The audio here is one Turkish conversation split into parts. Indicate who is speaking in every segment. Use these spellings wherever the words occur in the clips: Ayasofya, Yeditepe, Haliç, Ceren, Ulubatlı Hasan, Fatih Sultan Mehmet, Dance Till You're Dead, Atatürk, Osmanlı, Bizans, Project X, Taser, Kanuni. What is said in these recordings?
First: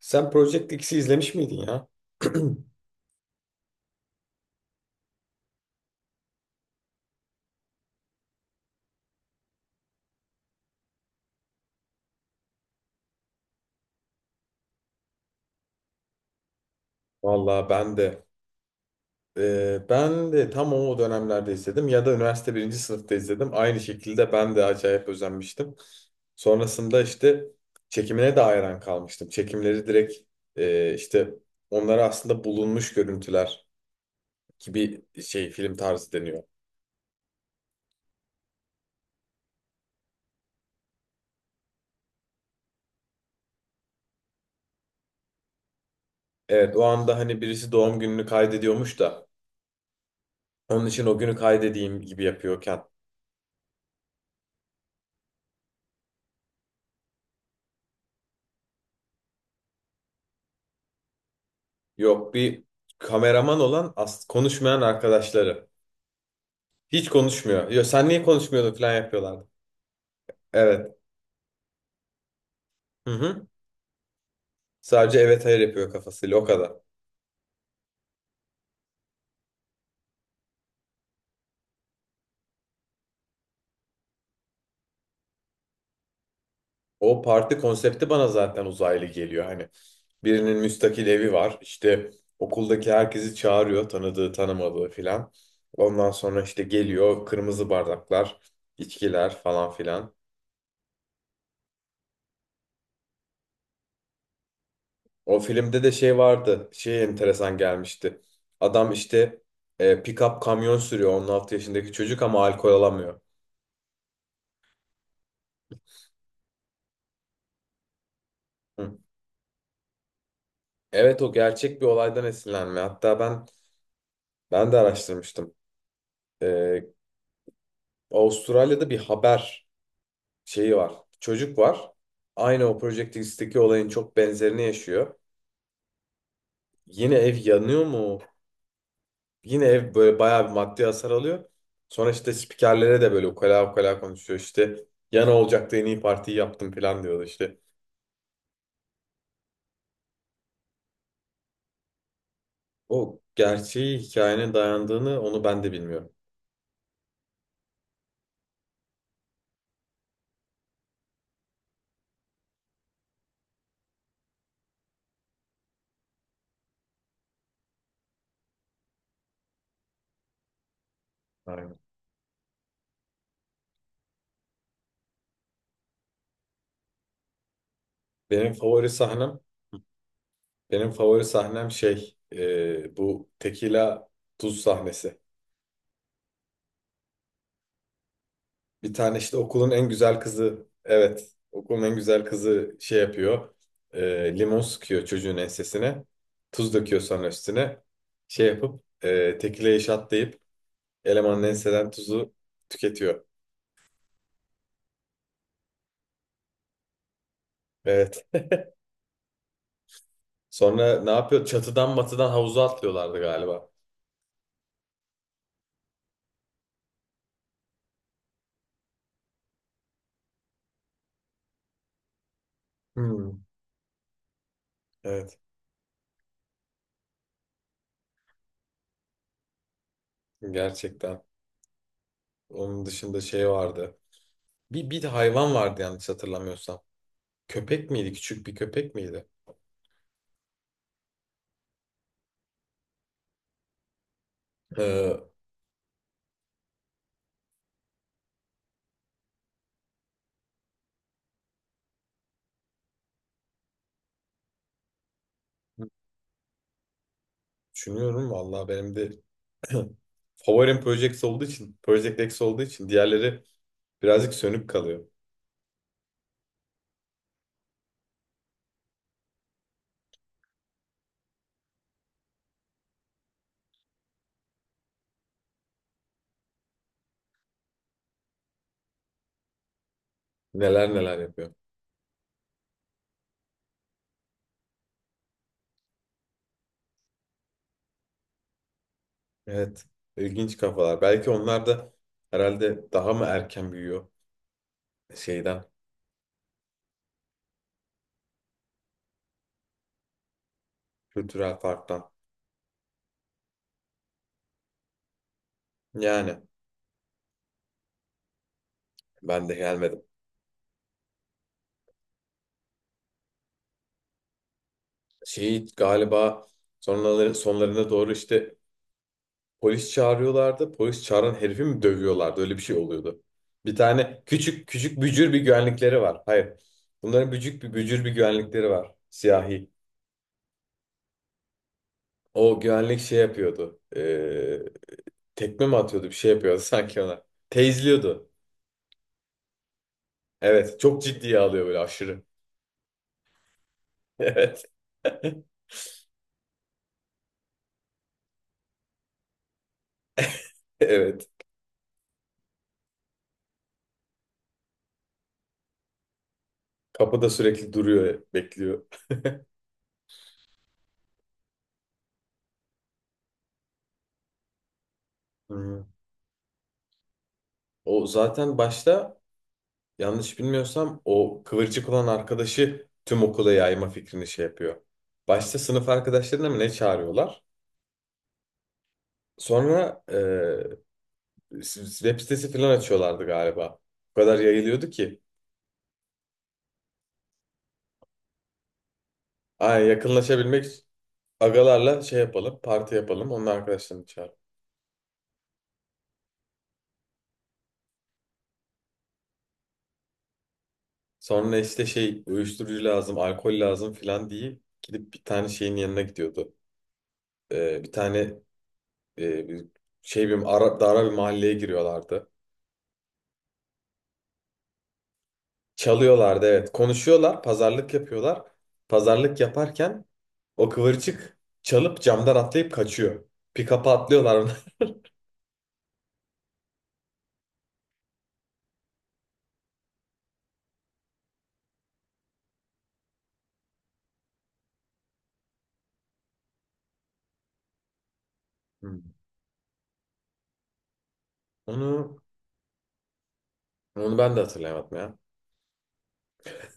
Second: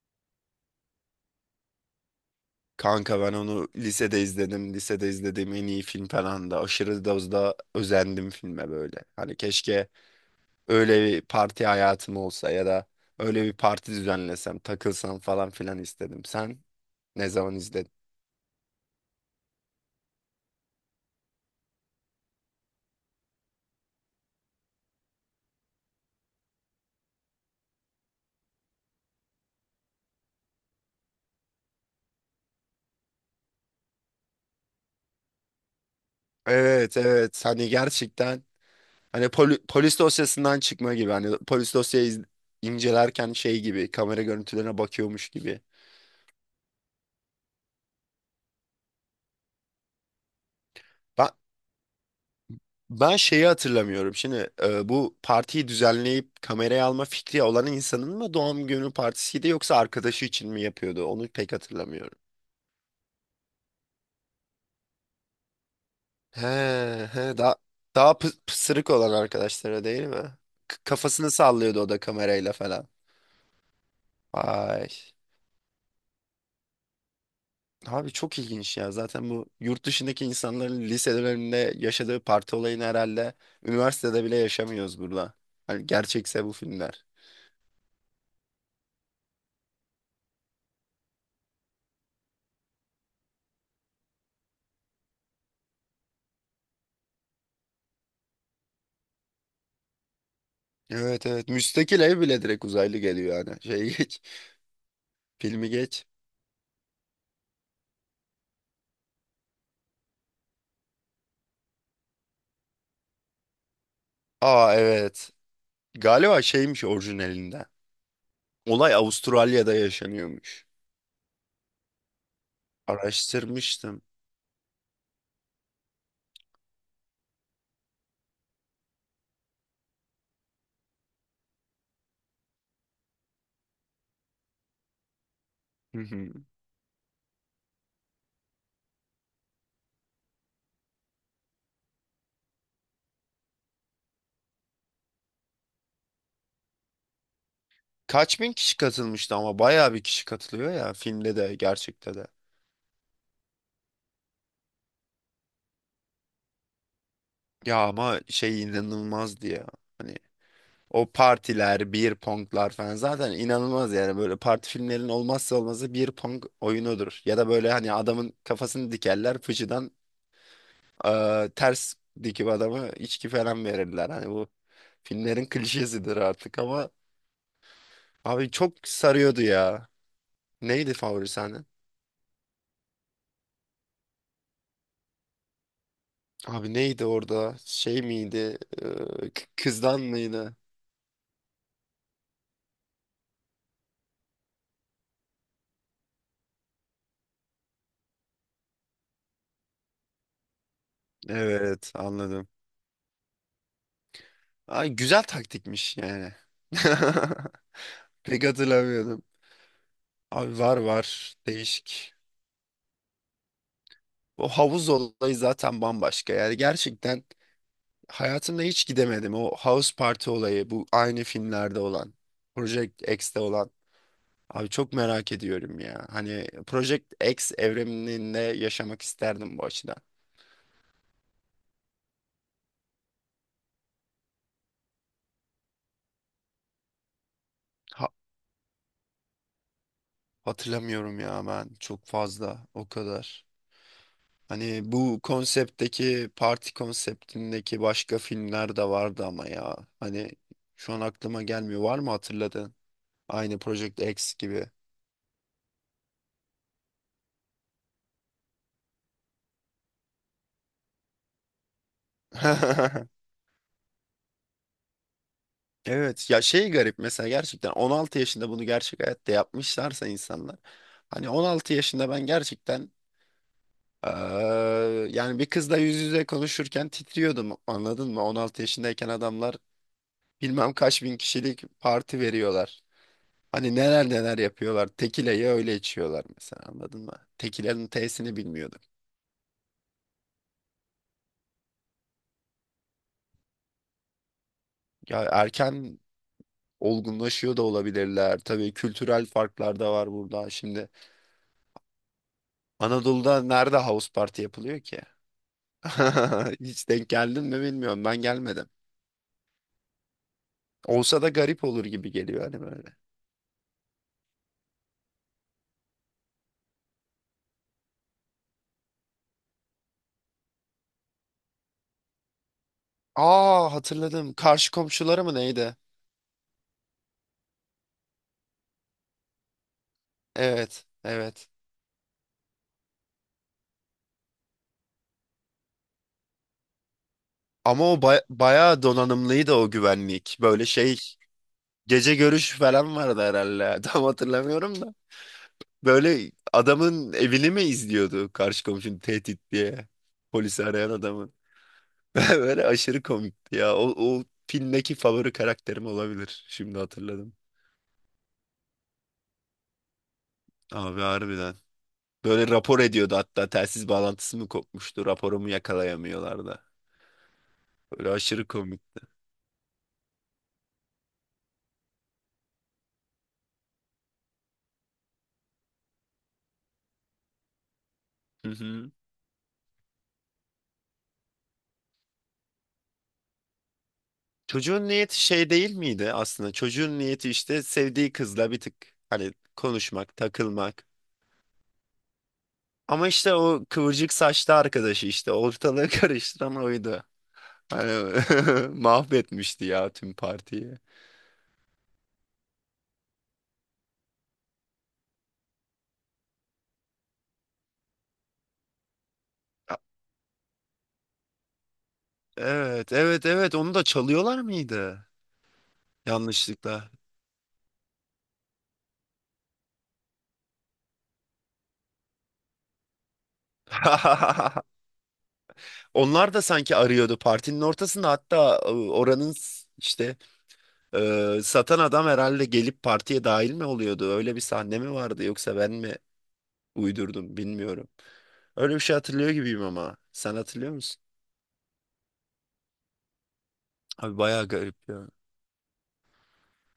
Speaker 1: Sen Project X'i izlemiş miydin ya?
Speaker 2: Kanka ben onu lisede izledim. Lisede izlediğim en iyi film falan da aşırı dozda özendim filme böyle. Hani keşke öyle bir parti hayatım olsa ya da öyle bir parti düzenlesem, takılsam falan filan istedim. Sen ne zaman
Speaker 1: Vallahi
Speaker 2: izledin?
Speaker 1: ben de tam o dönemlerde izledim ya da üniversite birinci sınıfta izledim. Aynı şekilde ben de acayip özenmiştim. Sonrasında işte çekimine de hayran kalmıştım. Çekimleri direkt işte onlara aslında bulunmuş görüntüler gibi şey film tarzı deniyor.
Speaker 2: Evet, evet, hani gerçekten hani polis dosyasından çıkma gibi hani polis dosyayı incelerken şey gibi kamera görüntülerine bakıyormuş gibi.
Speaker 1: Evet o anda hani birisi doğum gününü kaydediyormuş da onun için o
Speaker 2: Ben
Speaker 1: günü kaydedeyim gibi yapıyorken.
Speaker 2: Ben şeyi hatırlamıyorum. Şimdi bu partiyi düzenleyip kameraya alma fikri olan insanın mı doğum günü partisiydi yoksa arkadaşı için mi yapıyordu? Onu pek hatırlamıyorum.
Speaker 1: Yok bir kameraman olan konuşmayan arkadaşları.
Speaker 2: He,
Speaker 1: Hiç
Speaker 2: he, daha
Speaker 1: konuşmuyor. Yo, sen
Speaker 2: daha
Speaker 1: niye konuşmuyordun
Speaker 2: pısırık
Speaker 1: falan
Speaker 2: olan
Speaker 1: yapıyorlardı.
Speaker 2: arkadaşlara değil mi?
Speaker 1: Evet.
Speaker 2: Kafasını sallıyordu o da kamerayla falan.
Speaker 1: Hı hı.
Speaker 2: Ay.
Speaker 1: Sadece evet hayır yapıyor kafasıyla o kadar.
Speaker 2: Abi çok ilginç ya. Zaten bu yurt dışındaki insanların liselerinde yaşadığı parti olayını herhalde üniversitede bile yaşamıyoruz burada. Hani gerçekse bu filmler.
Speaker 1: O parti konsepti bana zaten uzaylı geliyor. Hani birinin müstakil evi var. İşte okuldaki herkesi çağırıyor. Tanıdığı tanımadığı filan. Ondan sonra işte geliyor kırmızı bardaklar, içkiler falan filan.
Speaker 2: Evet, evet. Müstakil ev bile direkt uzaylı geliyor yani. Şey geç.
Speaker 1: O
Speaker 2: Filmi
Speaker 1: filmde de
Speaker 2: geç.
Speaker 1: şey vardı. Şey enteresan gelmişti. Adam işte pick-up kamyon sürüyor, 16 yaşındaki çocuk ama alkol alamıyor.
Speaker 2: Aa, evet. Galiba şeymiş orijinalinde. Olay
Speaker 1: Hı.
Speaker 2: Avustralya'da yaşanıyormuş.
Speaker 1: Evet, o gerçek bir olaydan esinlenme. Hatta ben
Speaker 2: Araştırmıştım.
Speaker 1: ben de araştırmıştım. E, Avustralya'da bir haber şeyi var. Çocuk var. Aynı o Project X'teki olayın çok benzerini yaşıyor.
Speaker 2: Hı hı.
Speaker 1: Yine ev yanıyor mu? Yine ev böyle bayağı bir maddi hasar alıyor. Sonra işte spikerlere de böyle ukala ukala konuşuyor. İşte yana olacaktı, en iyi partiyi yaptım falan diyordu işte.
Speaker 2: Kaç bin kişi katılmıştı ama bayağı bir kişi katılıyor ya, filmde de gerçekte de.
Speaker 1: O gerçeği hikayenin dayandığını onu ben de bilmiyorum.
Speaker 2: Ya ama şey inanılmazdı ya. Hani o partiler, beer ponglar falan zaten inanılmaz yani böyle parti filmlerinin olmazsa olmazı beer pong oyunudur. Ya da böyle hani adamın kafasını dikerler fıçıdan. Aa,
Speaker 1: Aynen.
Speaker 2: ters dikip adama içki falan verirler. Hani bu filmlerin klişesidir artık ama abi
Speaker 1: Benim
Speaker 2: çok
Speaker 1: favori sahnem,
Speaker 2: sarıyordu ya.
Speaker 1: benim
Speaker 2: Neydi
Speaker 1: favori
Speaker 2: favori sahnen?
Speaker 1: sahnem şey, bu tekila tuz sahnesi.
Speaker 2: Abi neydi orada? Şey miydi?
Speaker 1: Bir tane işte okulun en
Speaker 2: Kızdan
Speaker 1: güzel
Speaker 2: mıydı?
Speaker 1: kızı, evet, okulun en güzel kızı şey yapıyor. Limon sıkıyor çocuğun ensesine. Tuz döküyor sonra üstüne. Şey yapıp tekile şatlayıp elemanın enseden
Speaker 2: Evet,
Speaker 1: tuzu
Speaker 2: anladım.
Speaker 1: tüketiyor.
Speaker 2: Ay güzel taktikmiş yani.
Speaker 1: Evet.
Speaker 2: Pek hatırlamıyordum. Abi var
Speaker 1: Sonra ne
Speaker 2: var
Speaker 1: yapıyor? Çatıdan
Speaker 2: değişik.
Speaker 1: matıdan havuza atlıyorlardı galiba.
Speaker 2: O havuz olayı zaten bambaşka yani gerçekten. Hayatımda hiç gidemedim. O House Party olayı bu aynı filmlerde olan. Project X'te
Speaker 1: Hmm,
Speaker 2: olan. Abi çok merak
Speaker 1: evet.
Speaker 2: ediyorum ya. Hani Project X evreninde yaşamak isterdim bu açıdan.
Speaker 1: Gerçekten. Onun dışında şey vardı. Bir de hayvan vardı yanlış hatırlamıyorsam. Köpek
Speaker 2: Ha-
Speaker 1: miydi? Küçük bir köpek miydi?
Speaker 2: hatırlamıyorum ya ben çok fazla o kadar. Hani
Speaker 1: Ee,
Speaker 2: bu konseptteki parti konseptindeki başka filmler de vardı ama ya. Hani şu an aklıma gelmiyor. Var mı hatırladın? Aynı Project X gibi.
Speaker 1: Düşünüyorum vallahi benim de. Favorim Project olduğu için, Project X olduğu için diğerleri birazcık sönük kalıyor.
Speaker 2: Evet ya şey garip mesela gerçekten 16 yaşında bunu gerçek hayatta yapmışlarsa insanlar, hani 16 yaşında ben gerçekten eee, yani bir kızla yüz yüze konuşurken titriyordum, anladın mı? 16 yaşındayken adamlar bilmem
Speaker 1: Neler
Speaker 2: kaç bin
Speaker 1: neler yapıyor.
Speaker 2: kişilik parti veriyorlar. Hani neler neler yapıyorlar. Tekileyi öyle içiyorlar mesela, anladın mı? Tekilerin T'sini bilmiyordum.
Speaker 1: Evet, ilginç kafalar. Belki onlar da herhalde daha mı erken büyüyor
Speaker 2: Ya
Speaker 1: şeyden,
Speaker 2: erken olgunlaşıyor da olabilirler. Tabii kültürel farklar da var burada. Şimdi
Speaker 1: kültürel farktan.
Speaker 2: Anadolu'da nerede house party yapılıyor ki?
Speaker 1: Yani
Speaker 2: Hiç denk geldin mi bilmiyorum. Ben gelmedim.
Speaker 1: ben de gelmedim.
Speaker 2: Olsa da garip olur gibi geliyor hani böyle.
Speaker 1: Şey galiba sonlarına doğru işte polis çağırıyorlardı. Polis çağıran herifi mi dövüyorlardı? Öyle bir şey oluyordu.
Speaker 2: Aa,
Speaker 1: Bir tane
Speaker 2: hatırladım.
Speaker 1: küçük
Speaker 2: Karşı
Speaker 1: küçük
Speaker 2: komşuları
Speaker 1: bücür
Speaker 2: mı
Speaker 1: bir
Speaker 2: neydi?
Speaker 1: güvenlikleri var. Hayır. Bunların bücük bir bücür bir güvenlikleri var. Siyahi.
Speaker 2: Evet, evet.
Speaker 1: O güvenlik şey yapıyordu. Tekme mi atıyordu, bir şey yapıyordu sanki ona.
Speaker 2: Ama o
Speaker 1: Teyzliyordu.
Speaker 2: bayağı donanımlıydı o güvenlik. Böyle
Speaker 1: Evet,
Speaker 2: şey,
Speaker 1: çok ciddiye alıyor böyle
Speaker 2: gece
Speaker 1: aşırı.
Speaker 2: görüş falan vardı herhalde. Tam
Speaker 1: Evet.
Speaker 2: hatırlamıyorum da. Böyle adamın evini mi izliyordu, karşı komşunun tehdit diye. Polisi arayan
Speaker 1: Evet.
Speaker 2: adamın. Böyle aşırı komikti ya. O filmdeki favori karakterim olabilir. Şimdi
Speaker 1: Kapıda
Speaker 2: hatırladım.
Speaker 1: sürekli duruyor, bekliyor.
Speaker 2: Abi harbiden. Böyle rapor ediyordu hatta, telsiz bağlantısı mı kopmuştu, raporumu
Speaker 1: Hı.
Speaker 2: yakalayamıyorlardı.
Speaker 1: O
Speaker 2: Böyle aşırı
Speaker 1: zaten
Speaker 2: komik.
Speaker 1: başta, yanlış bilmiyorsam, o kıvırcık olan arkadaşı tüm okula yayma fikrini şey yapıyor. Başta sınıf arkadaşlarına mı ne çağırıyorlar?
Speaker 2: Hı hı.
Speaker 1: Sonra web sitesi falan açıyorlardı galiba. O kadar
Speaker 2: Çocuğun
Speaker 1: yayılıyordu ki.
Speaker 2: niyeti şey değil miydi aslında? Çocuğun niyeti işte sevdiği kızla bir tık hani
Speaker 1: Ay,
Speaker 2: konuşmak,
Speaker 1: yakınlaşabilmek.
Speaker 2: takılmak.
Speaker 1: Agalarla şey yapalım, parti
Speaker 2: Ama
Speaker 1: yapalım,
Speaker 2: işte
Speaker 1: onun
Speaker 2: o
Speaker 1: arkadaşlarını
Speaker 2: kıvırcık
Speaker 1: çağır.
Speaker 2: saçlı arkadaşı işte ortalığı karıştıran oydu. Hani mahvetmişti ya tüm partiyi.
Speaker 1: Sonra işte şey, uyuşturucu lazım, alkol lazım filan diye gidip bir tane şeyin yanına gidiyordu. Bir tane, bir şey, dara bir mahalleye giriyorlardı.
Speaker 2: Evet, evet, evet. Onu da çalıyorlar mıydı?
Speaker 1: Çalıyorlardı evet.
Speaker 2: Yanlışlıkla.
Speaker 1: Konuşuyorlar, pazarlık yapıyorlar. Pazarlık yaparken o kıvırcık çalıp camdan atlayıp kaçıyor. Pick-up'a atlıyorlar.
Speaker 2: Onlar da sanki arıyordu partinin ortasında hatta, oranın işte satan adam herhalde gelip partiye dahil mi oluyordu? Öyle bir sahne mi vardı yoksa ben mi uydurdum bilmiyorum. Öyle bir şey
Speaker 1: Hmm.
Speaker 2: hatırlıyor gibiyim ama sen hatırlıyor musun?
Speaker 1: Onu, onu
Speaker 2: Abi
Speaker 1: ben de
Speaker 2: bayağı garip
Speaker 1: hatırlayamadım
Speaker 2: ya.
Speaker 1: ya.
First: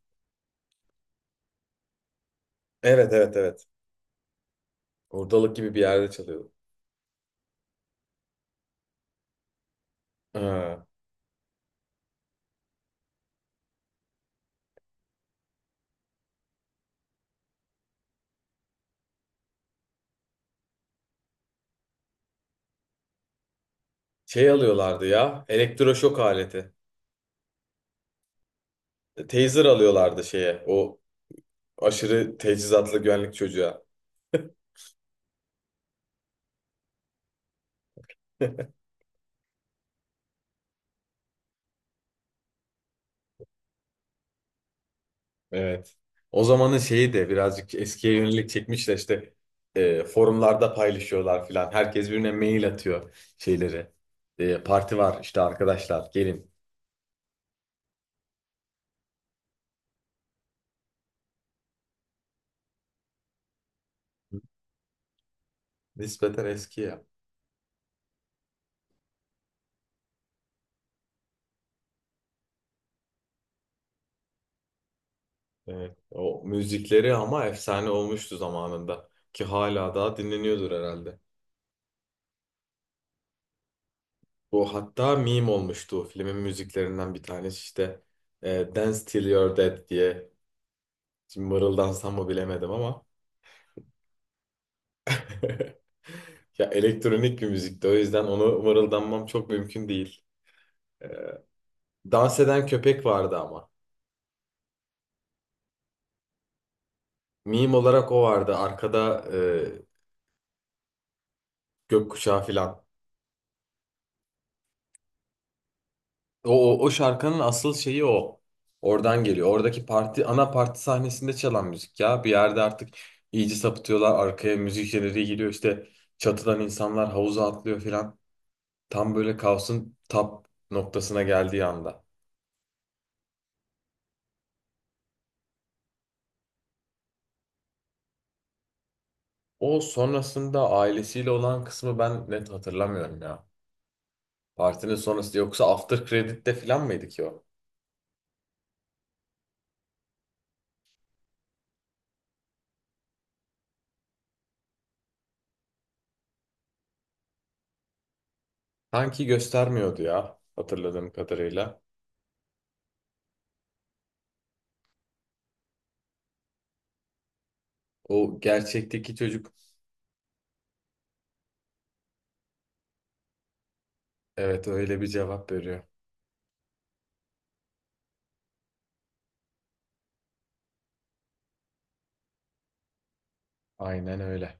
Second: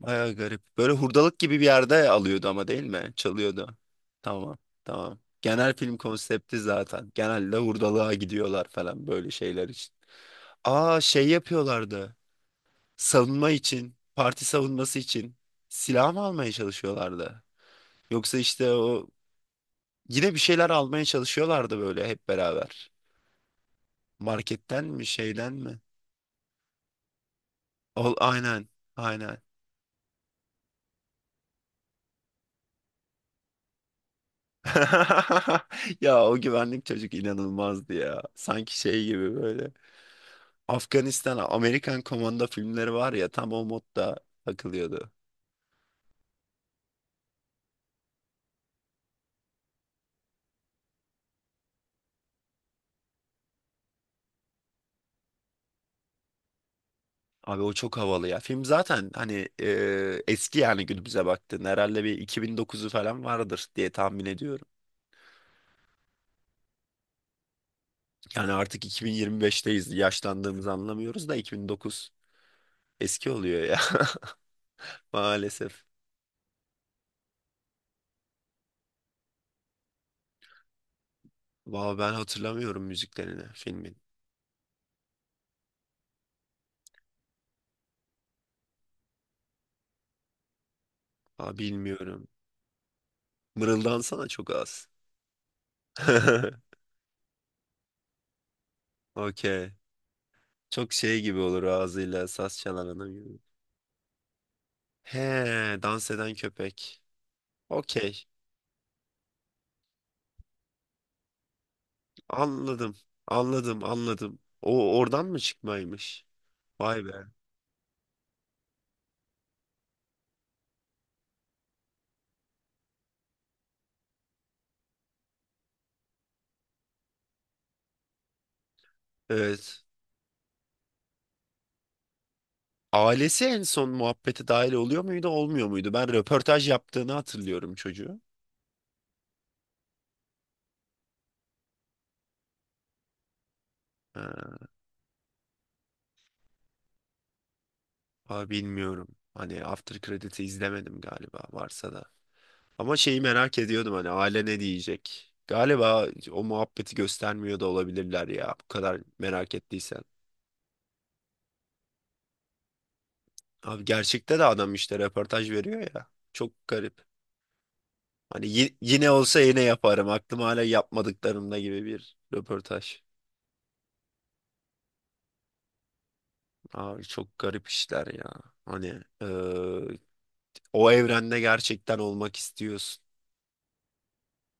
Speaker 2: Bayağı garip. Böyle hurdalık gibi bir yerde alıyordu ama değil
Speaker 1: Evet
Speaker 2: mi?
Speaker 1: evet evet.
Speaker 2: Çalıyordu. Tamam, tamam.
Speaker 1: Hurdalık gibi
Speaker 2: Genel
Speaker 1: bir
Speaker 2: film
Speaker 1: yerde çalıyordu.
Speaker 2: konsepti zaten. Genelde hurdalığa gidiyorlar falan böyle şeyler için.
Speaker 1: Ee,
Speaker 2: Aa, şey yapıyorlardı. Savunma için, parti savunması için silah mı almaya çalışıyorlardı? Yoksa işte o yine bir şeyler almaya çalışıyorlardı böyle hep beraber.
Speaker 1: Şey
Speaker 2: Marketten
Speaker 1: alıyorlardı
Speaker 2: mi
Speaker 1: ya,
Speaker 2: şeyden mi?
Speaker 1: elektroşok aleti.
Speaker 2: Ol, aynen, aynen.
Speaker 1: Taser alıyorlardı şeye, o aşırı teçhizatlı güvenlik çocuğa.
Speaker 2: Ya o güvenlik çocuk inanılmazdı ya. Sanki şey gibi böyle. Afganistan, Amerikan Komando filmleri var ya, tam o modda takılıyordu.
Speaker 1: Evet. O zamanın şeyi de birazcık eskiye yönelik çekmişler. İşte forumlarda paylaşıyorlar filan. Herkes birbirine mail atıyor şeyleri. Parti var işte, arkadaşlar gelin.
Speaker 2: Abi o çok havalı ya. Film zaten hani eski, yani günümüze baktığında herhalde bir 2009'u falan vardır diye tahmin ediyorum.
Speaker 1: Nispeten eski ya.
Speaker 2: Yani artık 2025'teyiz. Yaşlandığımızı anlamıyoruz da 2009 eski oluyor ya maalesef.
Speaker 1: Evet. O müzikleri ama efsane olmuştu zamanında. Ki hala daha dinleniyordur herhalde.
Speaker 2: Valla ben hatırlamıyorum müziklerini filmin.
Speaker 1: Bu hatta meme olmuştu. Filmin müziklerinden bir tanesi işte, Dance Till You're Dead diye. Şimdi
Speaker 2: Aa,
Speaker 1: mırıldansam mı
Speaker 2: bilmiyorum.
Speaker 1: bilemedim ama.
Speaker 2: Mırıldansana çok az.
Speaker 1: Ya, elektronik bir müzikti. O yüzden onu mırıldanmam çok
Speaker 2: Okey.
Speaker 1: mümkün değil.
Speaker 2: Çok şey gibi olur,
Speaker 1: Dans
Speaker 2: ağzıyla saz
Speaker 1: eden
Speaker 2: çalan
Speaker 1: köpek
Speaker 2: adam
Speaker 1: vardı
Speaker 2: gibi.
Speaker 1: ama.
Speaker 2: He, dans eden köpek.
Speaker 1: Meme olarak o
Speaker 2: Okey.
Speaker 1: vardı. Arkada gökkuşağı filan.
Speaker 2: Anladım. Anladım, anladım. O oradan mı çıkmaymış?
Speaker 1: O
Speaker 2: Vay be.
Speaker 1: şarkının asıl şeyi o. Oradan geliyor. Oradaki parti, ana parti sahnesinde çalan müzik ya. Bir yerde artık iyice sapıtıyorlar. Arkaya müzik jeneriği giriyor. İşte çatıdan insanlar havuza atlıyor filan. Tam böyle
Speaker 2: Evet.
Speaker 1: kaosun tap noktasına geldiği anda.
Speaker 2: Ailesi en son muhabbete dahil oluyor muydu, olmuyor muydu? Ben röportaj yaptığını hatırlıyorum çocuğu.
Speaker 1: O sonrasında ailesiyle olan kısmı ben net hatırlamıyorum ya.
Speaker 2: Ha,
Speaker 1: Partinin sonrası yoksa after credit'te falan mıydı ki o?
Speaker 2: ama bilmiyorum. Hani After Credit'i izlemedim galiba varsa da. Ama şeyi merak ediyordum, hani aile ne diyecek? Galiba o muhabbeti göstermiyor da olabilirler ya bu kadar
Speaker 1: Sanki
Speaker 2: merak
Speaker 1: göstermiyordu
Speaker 2: ettiysen.
Speaker 1: ya, hatırladığım kadarıyla.
Speaker 2: Abi gerçekte de adam işte röportaj veriyor ya. Çok garip.
Speaker 1: O
Speaker 2: Hani yine
Speaker 1: gerçekteki
Speaker 2: olsa
Speaker 1: çocuk
Speaker 2: yine yaparım. Aklım hala yapmadıklarımda gibi bir röportaj.
Speaker 1: evet, öyle bir cevap veriyor.
Speaker 2: Abi çok garip işler ya. Hani O evrende gerçekten olmak istiyorsun.
Speaker 1: Aynen öyle.